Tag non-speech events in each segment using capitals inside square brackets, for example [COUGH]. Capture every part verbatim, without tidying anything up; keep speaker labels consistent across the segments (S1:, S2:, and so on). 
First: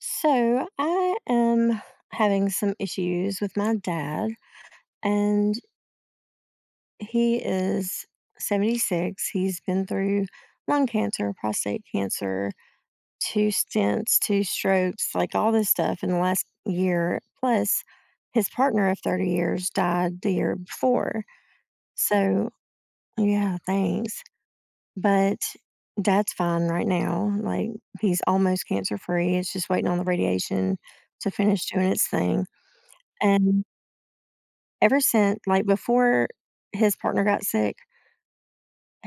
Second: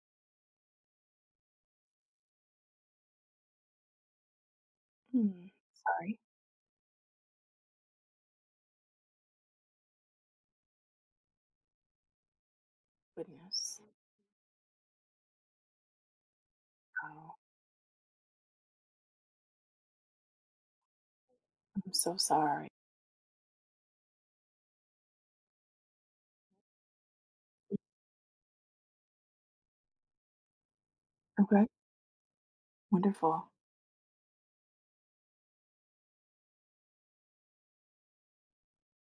S1: So I am having some issues with my dad,
S2: Hmm.
S1: and
S2: Sorry.
S1: he is seventy-six. He's been through lung cancer, prostate cancer, two
S2: Goodness.
S1: stents, two strokes, like, all this stuff in the last year.
S2: Oh,
S1: Plus, his partner of thirty years died the year before.
S2: I'm so
S1: So,
S2: sorry.
S1: yeah, thanks. But dad's fine right now. Like, he's almost cancer free. It's just waiting on the radiation to finish
S2: Okay.
S1: doing its thing.
S2: Wonderful.
S1: Ever since, like, before his partner got sick,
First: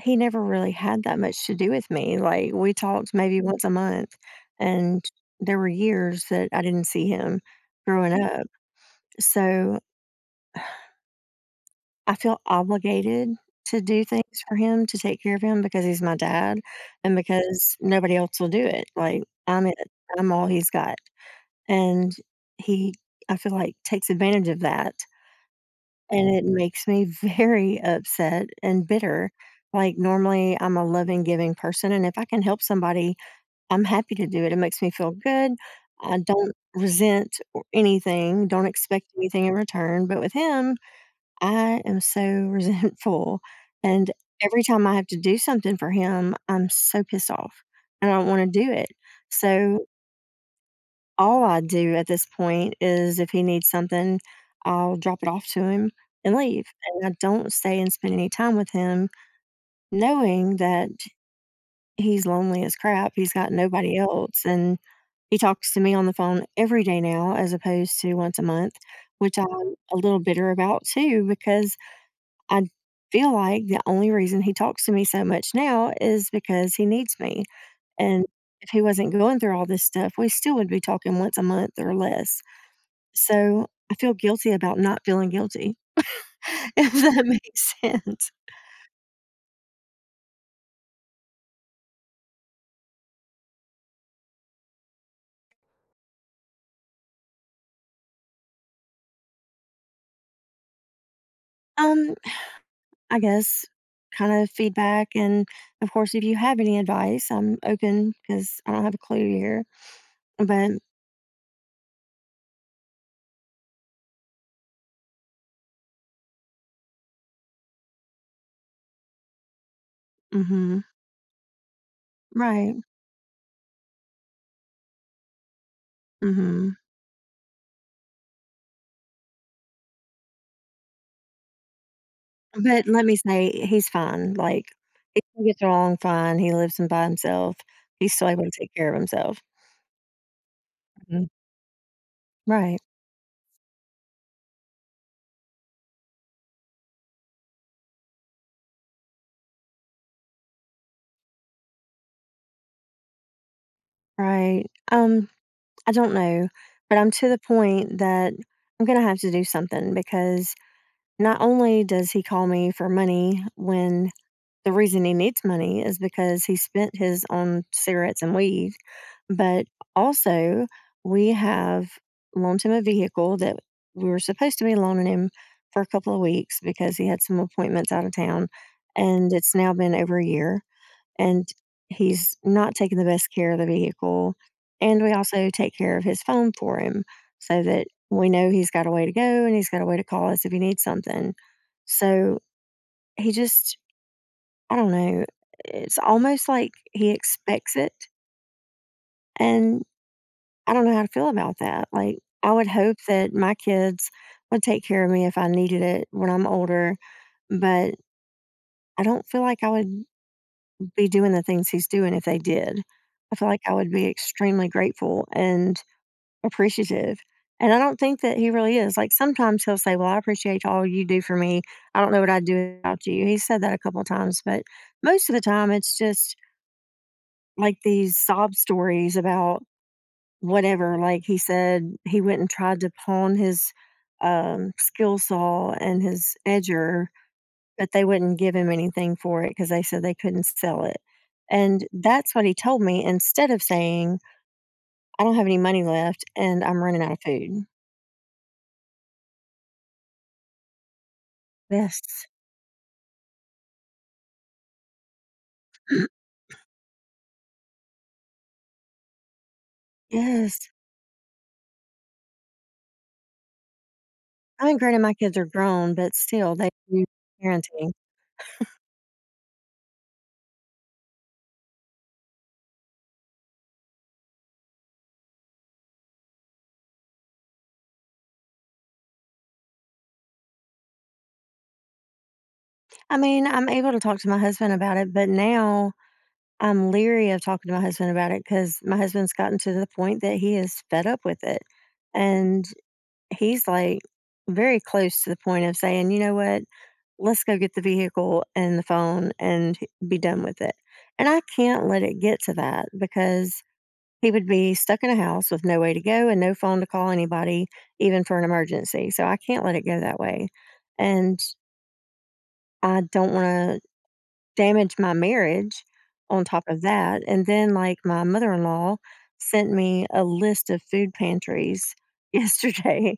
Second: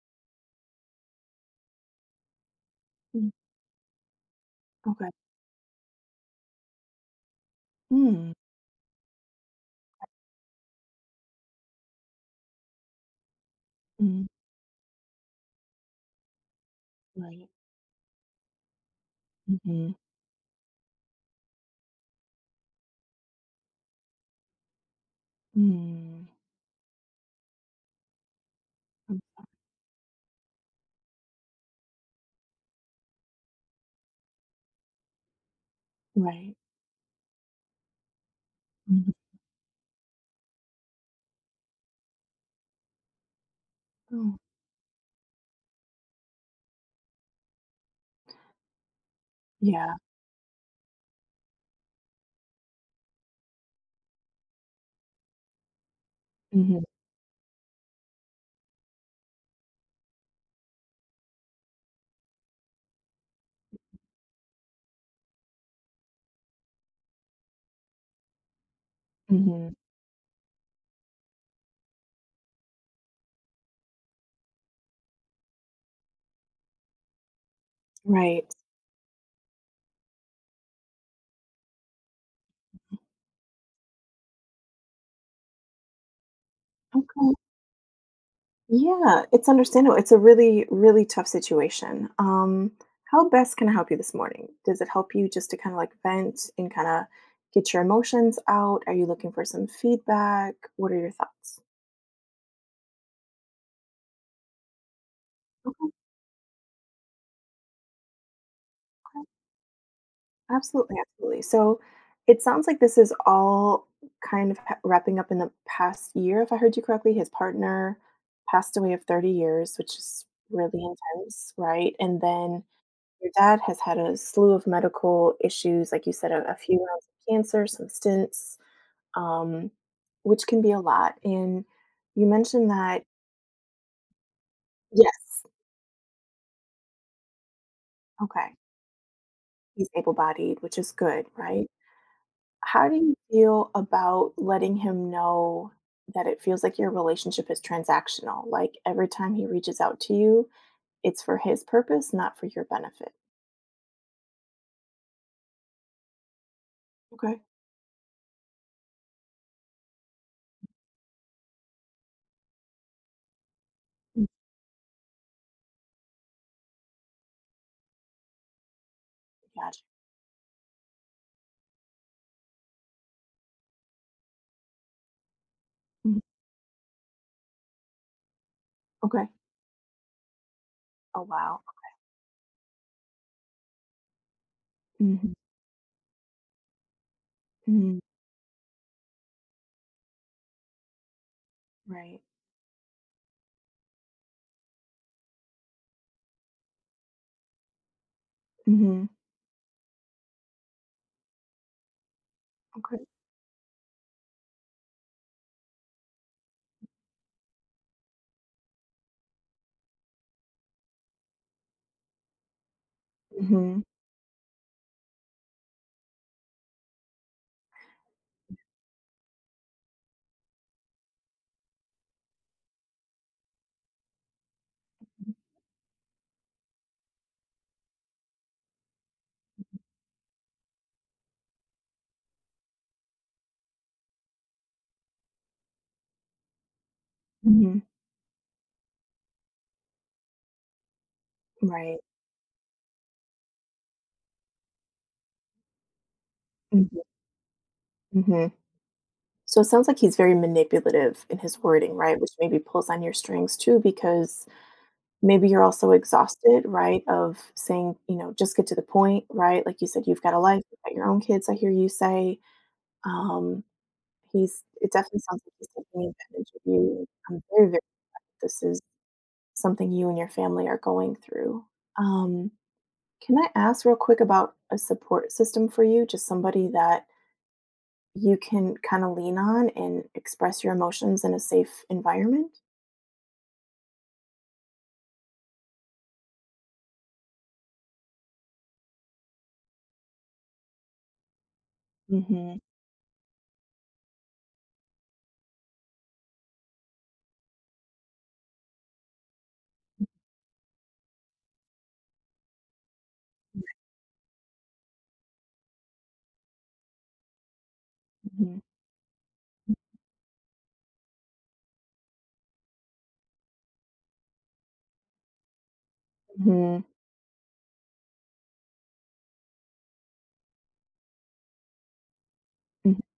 S1: he never really had that much to do with me, like, we talked
S2: Mm.
S1: maybe once a month, and
S2: Okay.
S1: there were years that I didn't see him growing
S2: Mm.
S1: up, so I feel obligated to do
S2: Mm.
S1: things for him, to take care of him because he's my dad and
S2: Right.
S1: because nobody else will do it. Like, I'm it,
S2: Mm-hmm.
S1: I'm all he's got, and he, I feel like, takes advantage of that.
S2: Mm.
S1: And it makes me [LAUGHS] very upset and
S2: Mm.
S1: bitter. Like, normally, I'm a loving, giving person, and if I can help somebody, I'm happy to do it. It makes me feel good. I don't
S2: Right.
S1: resent or [LAUGHS] anything, don't expect
S2: Hmm.
S1: anything in return. But with him, I am so [LAUGHS] resentful. And
S2: Oh,
S1: every time I have to do something for him, I'm so pissed off and I don't want to do it. So
S2: yeah.
S1: all I do at this point is if he needs something, I'll drop it off to him and leave.
S2: Mm-hmm.
S1: And I don't stay and spend any time with him knowing that he's lonely as crap. He's got nobody else. And he talks to me on the phone every day now as opposed to once a month, which I'm
S2: Mm-hmm.
S1: a little bitter about too, because I feel like the only reason he talks to me so much now is because he needs me. And
S2: Right.
S1: if he wasn't going through all this stuff, we still would be talking once a month or less. So, I feel guilty about not feeling guilty, [LAUGHS] if that
S2: Okay.
S1: makes sense.
S2: Yeah. It's understandable. It's a really, really tough situation. Um, how best can I help you this morning? Does it help you just to kind of like vent and kind of get your emotions out? Are you looking for some feedback? What are your thoughts?
S1: Um, I guess kind of feedback and,
S2: Okay.
S1: of course, if you have any advice, I'm open 'cause I am open because I do not have a clue here, but.
S2: Absolutely, absolutely. So it sounds like this is all kind of ha- wrapping up in the past year, if I heard you correctly. His partner passed away of thirty years, which is
S1: Mhm.
S2: really intense, right? And then
S1: Right.
S2: your dad has had a slew of medical issues, like you said, a, a
S1: Mhm.
S2: few rounds of cancer, some stints, um, which can be a lot. And you mentioned
S1: But
S2: that,
S1: let me say, he's fine, like,
S2: yes,
S1: he gets along fine, he lives in by himself, he's still able to
S2: okay,
S1: take care of himself.
S2: he's able bodied, which is
S1: Mhm.
S2: good, right?
S1: Right,
S2: How do you feel about letting him know that it feels like your relationship is transactional? Like every time he reaches out to you, it's for his purpose, not for your benefit.
S1: right. Um, I don't know, but I'm to the
S2: Okay.
S1: point that I'm gonna have to do something because not only does he call me for money when
S2: Mm.
S1: the reason he needs money is because he spent his on cigarettes and weed, but
S2: Gotcha.
S1: also we have loaned him a vehicle that we were supposed to be loaning him for a couple
S2: Mhm.
S1: of weeks because he had some appointments out of town,
S2: Okay.
S1: and it's now been over a year
S2: Oh
S1: and
S2: wow.
S1: he's not taking the best care of the vehicle. And we
S2: Hmm.
S1: also take care of his phone for him so that
S2: Hmm.
S1: we know he's got a way to go and he's got a way to call us if he needs something.
S2: Right.
S1: So he just, I don't know, it's almost like he expects it.
S2: Hmm.
S1: And I don't know how to feel about that. Like, I would hope
S2: Okay.
S1: that my kids would take care of me if I needed it when I'm older, but I don't feel like I would be doing the things he's doing if they did. I feel like I
S2: Hmm.
S1: would be extremely grateful and appreciative. And I don't think that he really is. Like, sometimes he'll say, "Well, I appreciate all you do for me. I don't know what I'd do without you." He said that a couple of times, but most of the time it's just like these sob stories about whatever. Like, he said he went and tried to pawn his um, skill saw and his edger,
S2: Hmm.
S1: but they wouldn't give him anything for it because they said they couldn't sell it, and
S2: Right.
S1: that's what he told me instead of saying, "I don't have any money left and I'm running
S2: Hmm.
S1: out of food."
S2: Hmm. So it sounds like he's very manipulative in his wording, right?
S1: Yes.
S2: Which maybe pulls on your strings too, because maybe you're also
S1: [CLEARS THROAT]
S2: exhausted, right? Of saying, you know, just get to the point, right? Like you said, you've got a life,
S1: Yes.
S2: you've got your own kids, I hear you say. Um, he's,
S1: I mean,
S2: it
S1: granted, my
S2: definitely
S1: kids
S2: sounds
S1: are
S2: like he's
S1: grown,
S2: taking
S1: but
S2: advantage
S1: still,
S2: of
S1: they do
S2: you. I'm very, very,
S1: parenting.
S2: this is something you and your family are going through. Um, can I ask real quick about a support system for you? Just somebody that you can kind of lean on and express your emotions in a safe environment?
S1: I mean, I'm able to talk to my husband about it, but now I'm leery of talking to my husband about it because my husband's gotten to the point that he is fed up with it,
S2: Hmm.
S1: and he's, like, very close to the point of saying, "You know what? Let's go get the vehicle and the phone and be done with it." And I can't let it get to that because he would be stuck in a house with no way to go and no phone to call anybody, even for an
S2: Mhm.
S1: emergency. So I can't let it go that way. And I don't want to damage my marriage on top of
S2: Mhm.
S1: that. And then, like, my mother in law sent me a list of food pantries [LAUGHS]
S2: Mhm.
S1: yesterday.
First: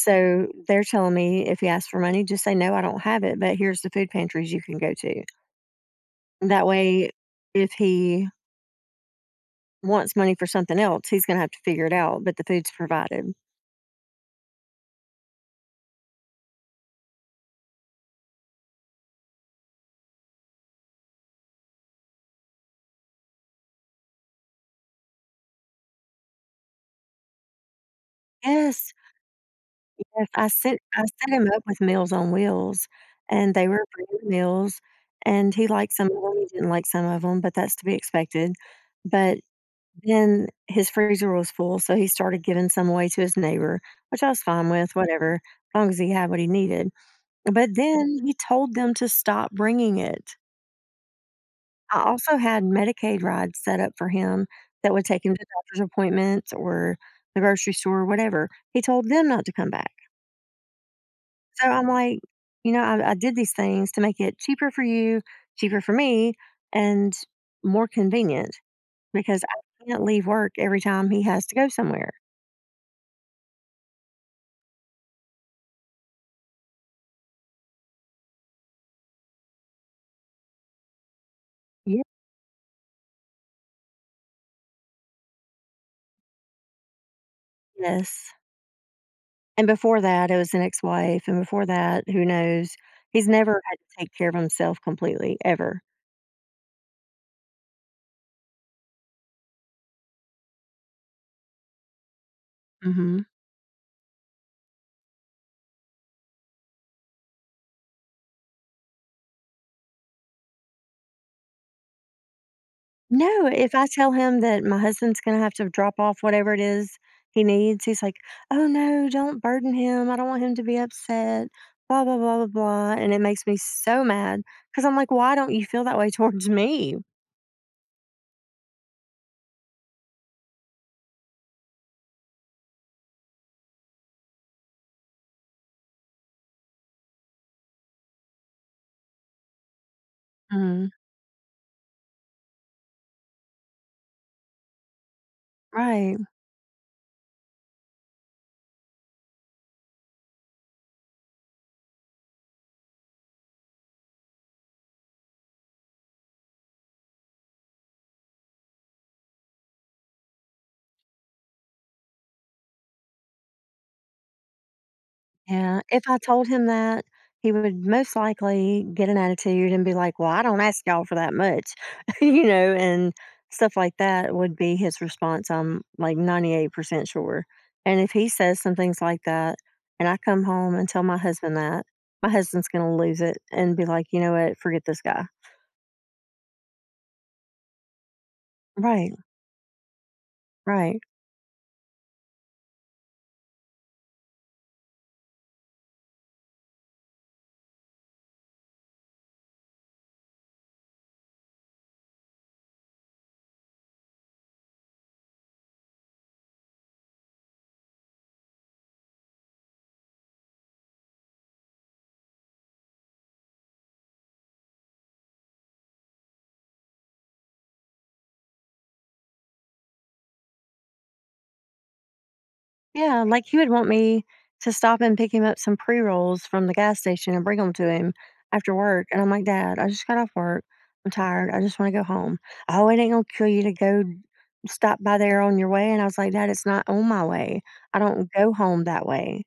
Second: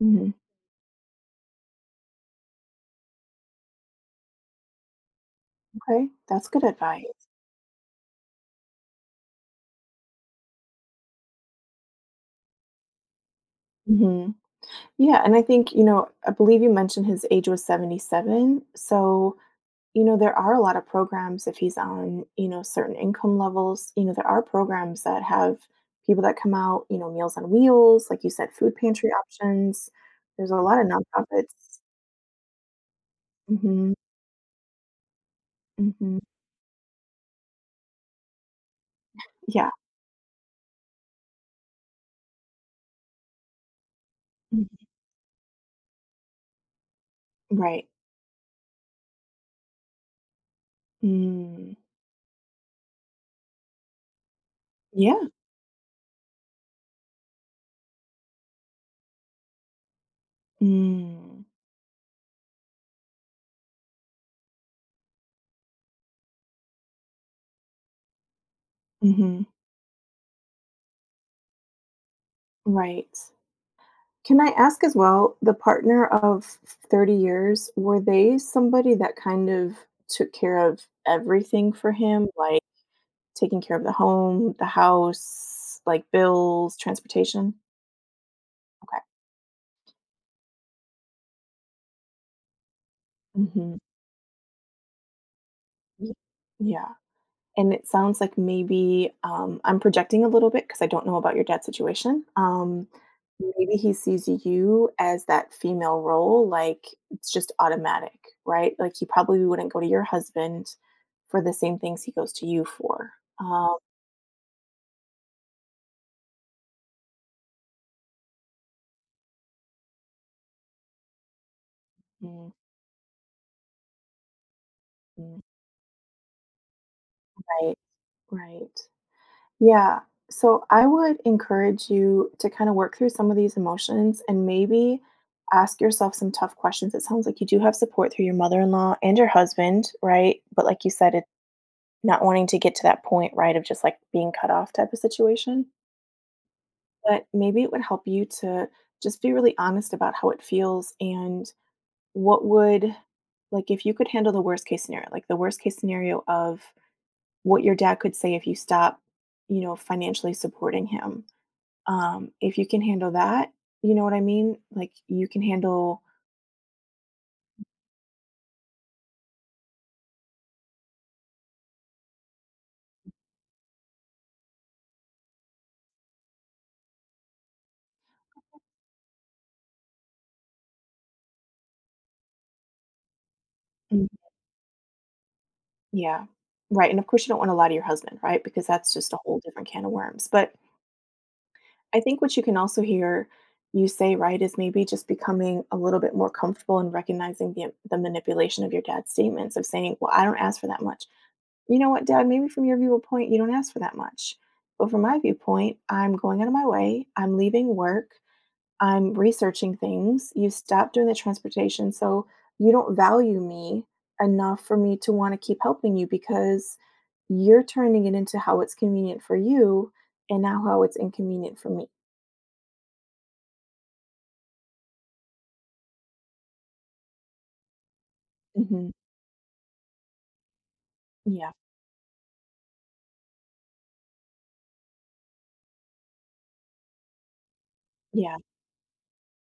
S2: Mhm.
S1: they're telling me if you ask for money, just say, "No, I don't have it, but here's the food pantries you can go to."
S2: Okay, that's good
S1: That way,
S2: advice.
S1: if he wants money for something else, he's gonna have to figure it out, but the food's provided.
S2: Mhm. Yeah, and I think, you know, I believe you mentioned his age was seventy-seven. So, you know, there are a lot of programs if he's on, you know, certain income levels. You know, there are programs that have people that come out, you know, Meals on Wheels, like you said, food
S1: Yes,
S2: pantry options.
S1: yes, I
S2: There's a
S1: set
S2: lot of
S1: I set him up
S2: nonprofits.
S1: with Meals on Wheels, and they were
S2: Mhm.
S1: brand meals, and he liked some of
S2: Mhm.
S1: them. He didn't like some of them, but that's to be expected. But
S2: Yeah.
S1: then his freezer was full, so he started giving some away to his neighbor, which I was fine
S2: Mhm.
S1: with, whatever, as long as he had what he needed. But
S2: Right.
S1: then he told them to stop bringing it.
S2: Mm,
S1: I also had Medicaid rides set up for him that would take
S2: yeah.
S1: him to doctor's appointments or the grocery store or whatever. He told them not to come back.
S2: Mm,
S1: So I'm like, you know, I, I did these things to make it cheaper for you, cheaper for me, and more convenient because
S2: mhm,
S1: I can't leave work every time he has to go somewhere.
S2: right. Can I ask as well, the partner of thirty years, were they somebody that kind of took care of everything for him, like taking care of the home, the house, like bills, transportation?
S1: Yes.
S2: Okay.
S1: And before that, it was an ex wife. And before that, who knows? He's never
S2: Hmm.
S1: had to take care of himself completely, ever.
S2: Yeah. And it sounds like maybe um, I'm projecting a little bit because I don't know about your dad's situation. Um,
S1: Hmm.
S2: maybe he sees you as that female role, like it's just automatic, right? Like he probably wouldn't go to your husband for the same things he goes to you for.
S1: No, if
S2: Um,
S1: I tell him that my husband's gonna have to drop off whatever it is he needs, he's like, "Oh no, don't burden him. I don't want him to be upset." Blah blah blah blah
S2: mm,
S1: blah, and it makes me so mad because I'm like, "Why
S2: mm,
S1: don't you feel that way towards me?"
S2: right, right. Yeah. So I would encourage you to kind of work through some of these emotions and maybe ask yourself some tough questions. It sounds like you do have support through your mother in law and your husband, right? But like
S1: Mm.
S2: you said, it's not wanting to get to that point, right, of just like being cut off type of situation.
S1: Right.
S2: But maybe it would help you to just be really honest about how it feels and what would, like, if you could handle the worst case scenario, like the worst case scenario of what your dad could say if you stop, you know, financially supporting him, um, if you can handle that, you know what I mean? Like you can
S1: Yeah,
S2: handle.
S1: if I told him that, he would most likely get an attitude and be like, "Well, I don't ask y'all for that much," [LAUGHS] you know, and stuff like that would be his response. I'm like ninety-eight percent sure. And if he says some things like that, and I come home and tell my husband that, my husband's going to lose it and be like,
S2: Mm.
S1: "You know what, forget this guy."
S2: Yeah. Right, and of course you don't wanna lie to your husband, right? Because that's
S1: Right,
S2: just a whole different can of worms. But
S1: right.
S2: I think what you can also hear you say, right, is maybe just becoming a little bit more comfortable in recognizing the the manipulation of your dad's statements of saying, "Well, I don't ask for that much." You know what, Dad? Maybe from your viewpoint, you don't ask for that much. But from my viewpoint, I'm going out of my way, I'm leaving work, I'm researching things. You stop doing the transportation, so you don't value me enough for me to want to keep helping you because you're turning it into how it's convenient for you and now how it's inconvenient for me.
S1: Yeah, like he would want me to stop and pick him up some pre rolls from the gas station and bring them to him after
S2: Mhm.
S1: work. And I'm like, "Dad, I just got off work. I'm tired.
S2: Yeah.
S1: I just want to go home." "Oh, it ain't gonna kill you to go stop by there on your way." And I was like, "Dad, it's not on my way. I don't
S2: Yeah.
S1: go home that way.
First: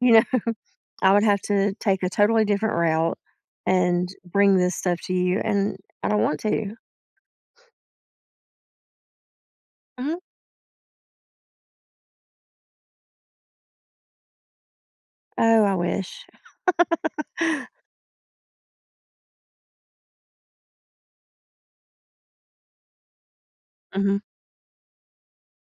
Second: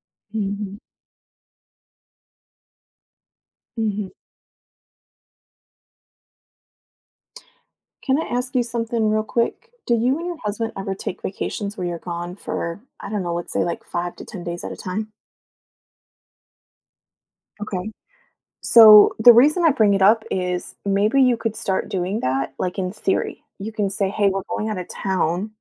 S1: You know," [LAUGHS]
S2: Mhm.
S1: "I would have to take a totally different route and
S2: Mhm.
S1: bring this stuff to you. And I don't want to."
S2: Can I ask you something real quick? Do
S1: Mhm.
S2: you and your husband ever take vacations where you're gone for, I don't know, let's say like five to ten days at a time?
S1: Oh, I wish. [GASPS]
S2: Okay. So the reason I bring it up is maybe you could start doing that, like in theory. You can say,
S1: Hmm.
S2: hey, we're going out of town,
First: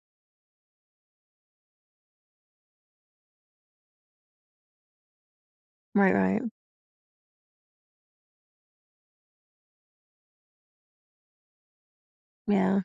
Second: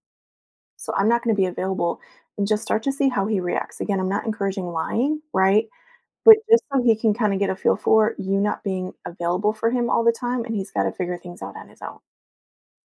S2: so I'm not going to be available, and just start to see how he reacts. Again, I'm not encouraging lying, right?
S1: Right,
S2: But
S1: right.
S2: just so he can kind of get a feel for you not being available for him all the time, and he's got to figure things out on his own.
S1: Yeah.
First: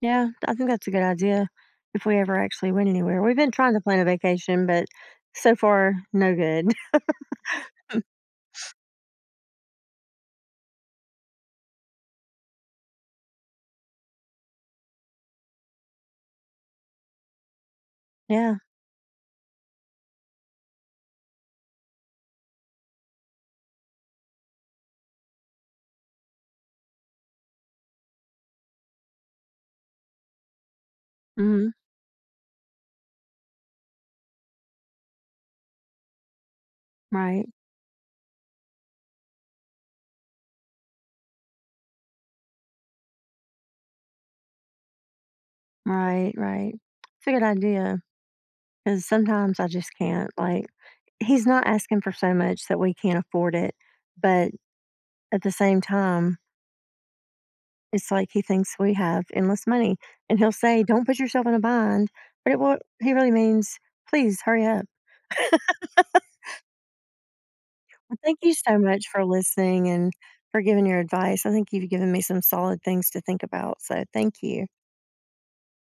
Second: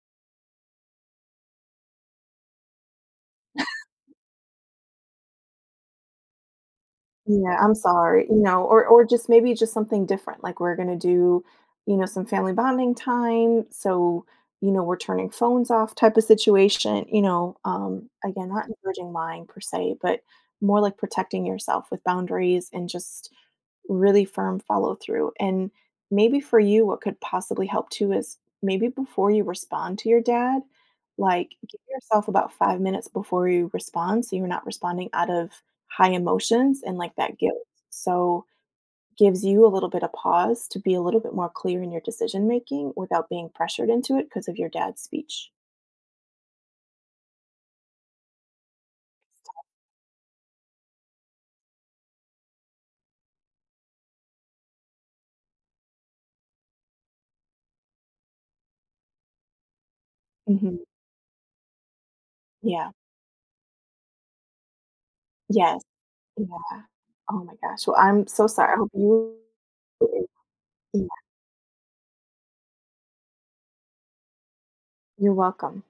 S1: Yeah, I think that's a good idea if we ever actually went anywhere. We've been trying to plan a vacation, but so far, no good. [LAUGHS]
S2: Yeah, I'm sorry, you know, or or just maybe just something different, like, we're gonna do, you know, some family bonding time, so, you know, we're turning phones off type of situation, you know, um, again,
S1: Yeah.
S2: not encouraging lying per se, but more like protecting yourself with boundaries and just really firm follow through, and maybe for you, what could possibly help too is maybe before you respond to your dad, like,
S1: Hmm.
S2: give yourself about five minutes before you respond, so you're not responding out of high emotions and like that
S1: Right.
S2: guilt. So gives you a little bit of pause to be a little bit more clear in your decision making without being pressured into it because of your dad's speech.
S1: Right. Right. It's a good idea because sometimes I just can't. Like, he's not asking for so much that we can't afford it. But at the same time, it's like he thinks we have endless money. And he'll
S2: Mhm.
S1: say, "Don't put yourself in a bind." But it will,
S2: Yeah.
S1: he really means, "Please hurry up."
S2: Yes. Yeah. Oh my gosh. Well,
S1: Well,
S2: I'm
S1: thank
S2: so
S1: you
S2: sorry. I
S1: so
S2: hope
S1: much for
S2: you.
S1: listening and for giving your
S2: Yeah.
S1: advice. I think you've given me some solid things to think about. So thank you.
S2: You're welcome.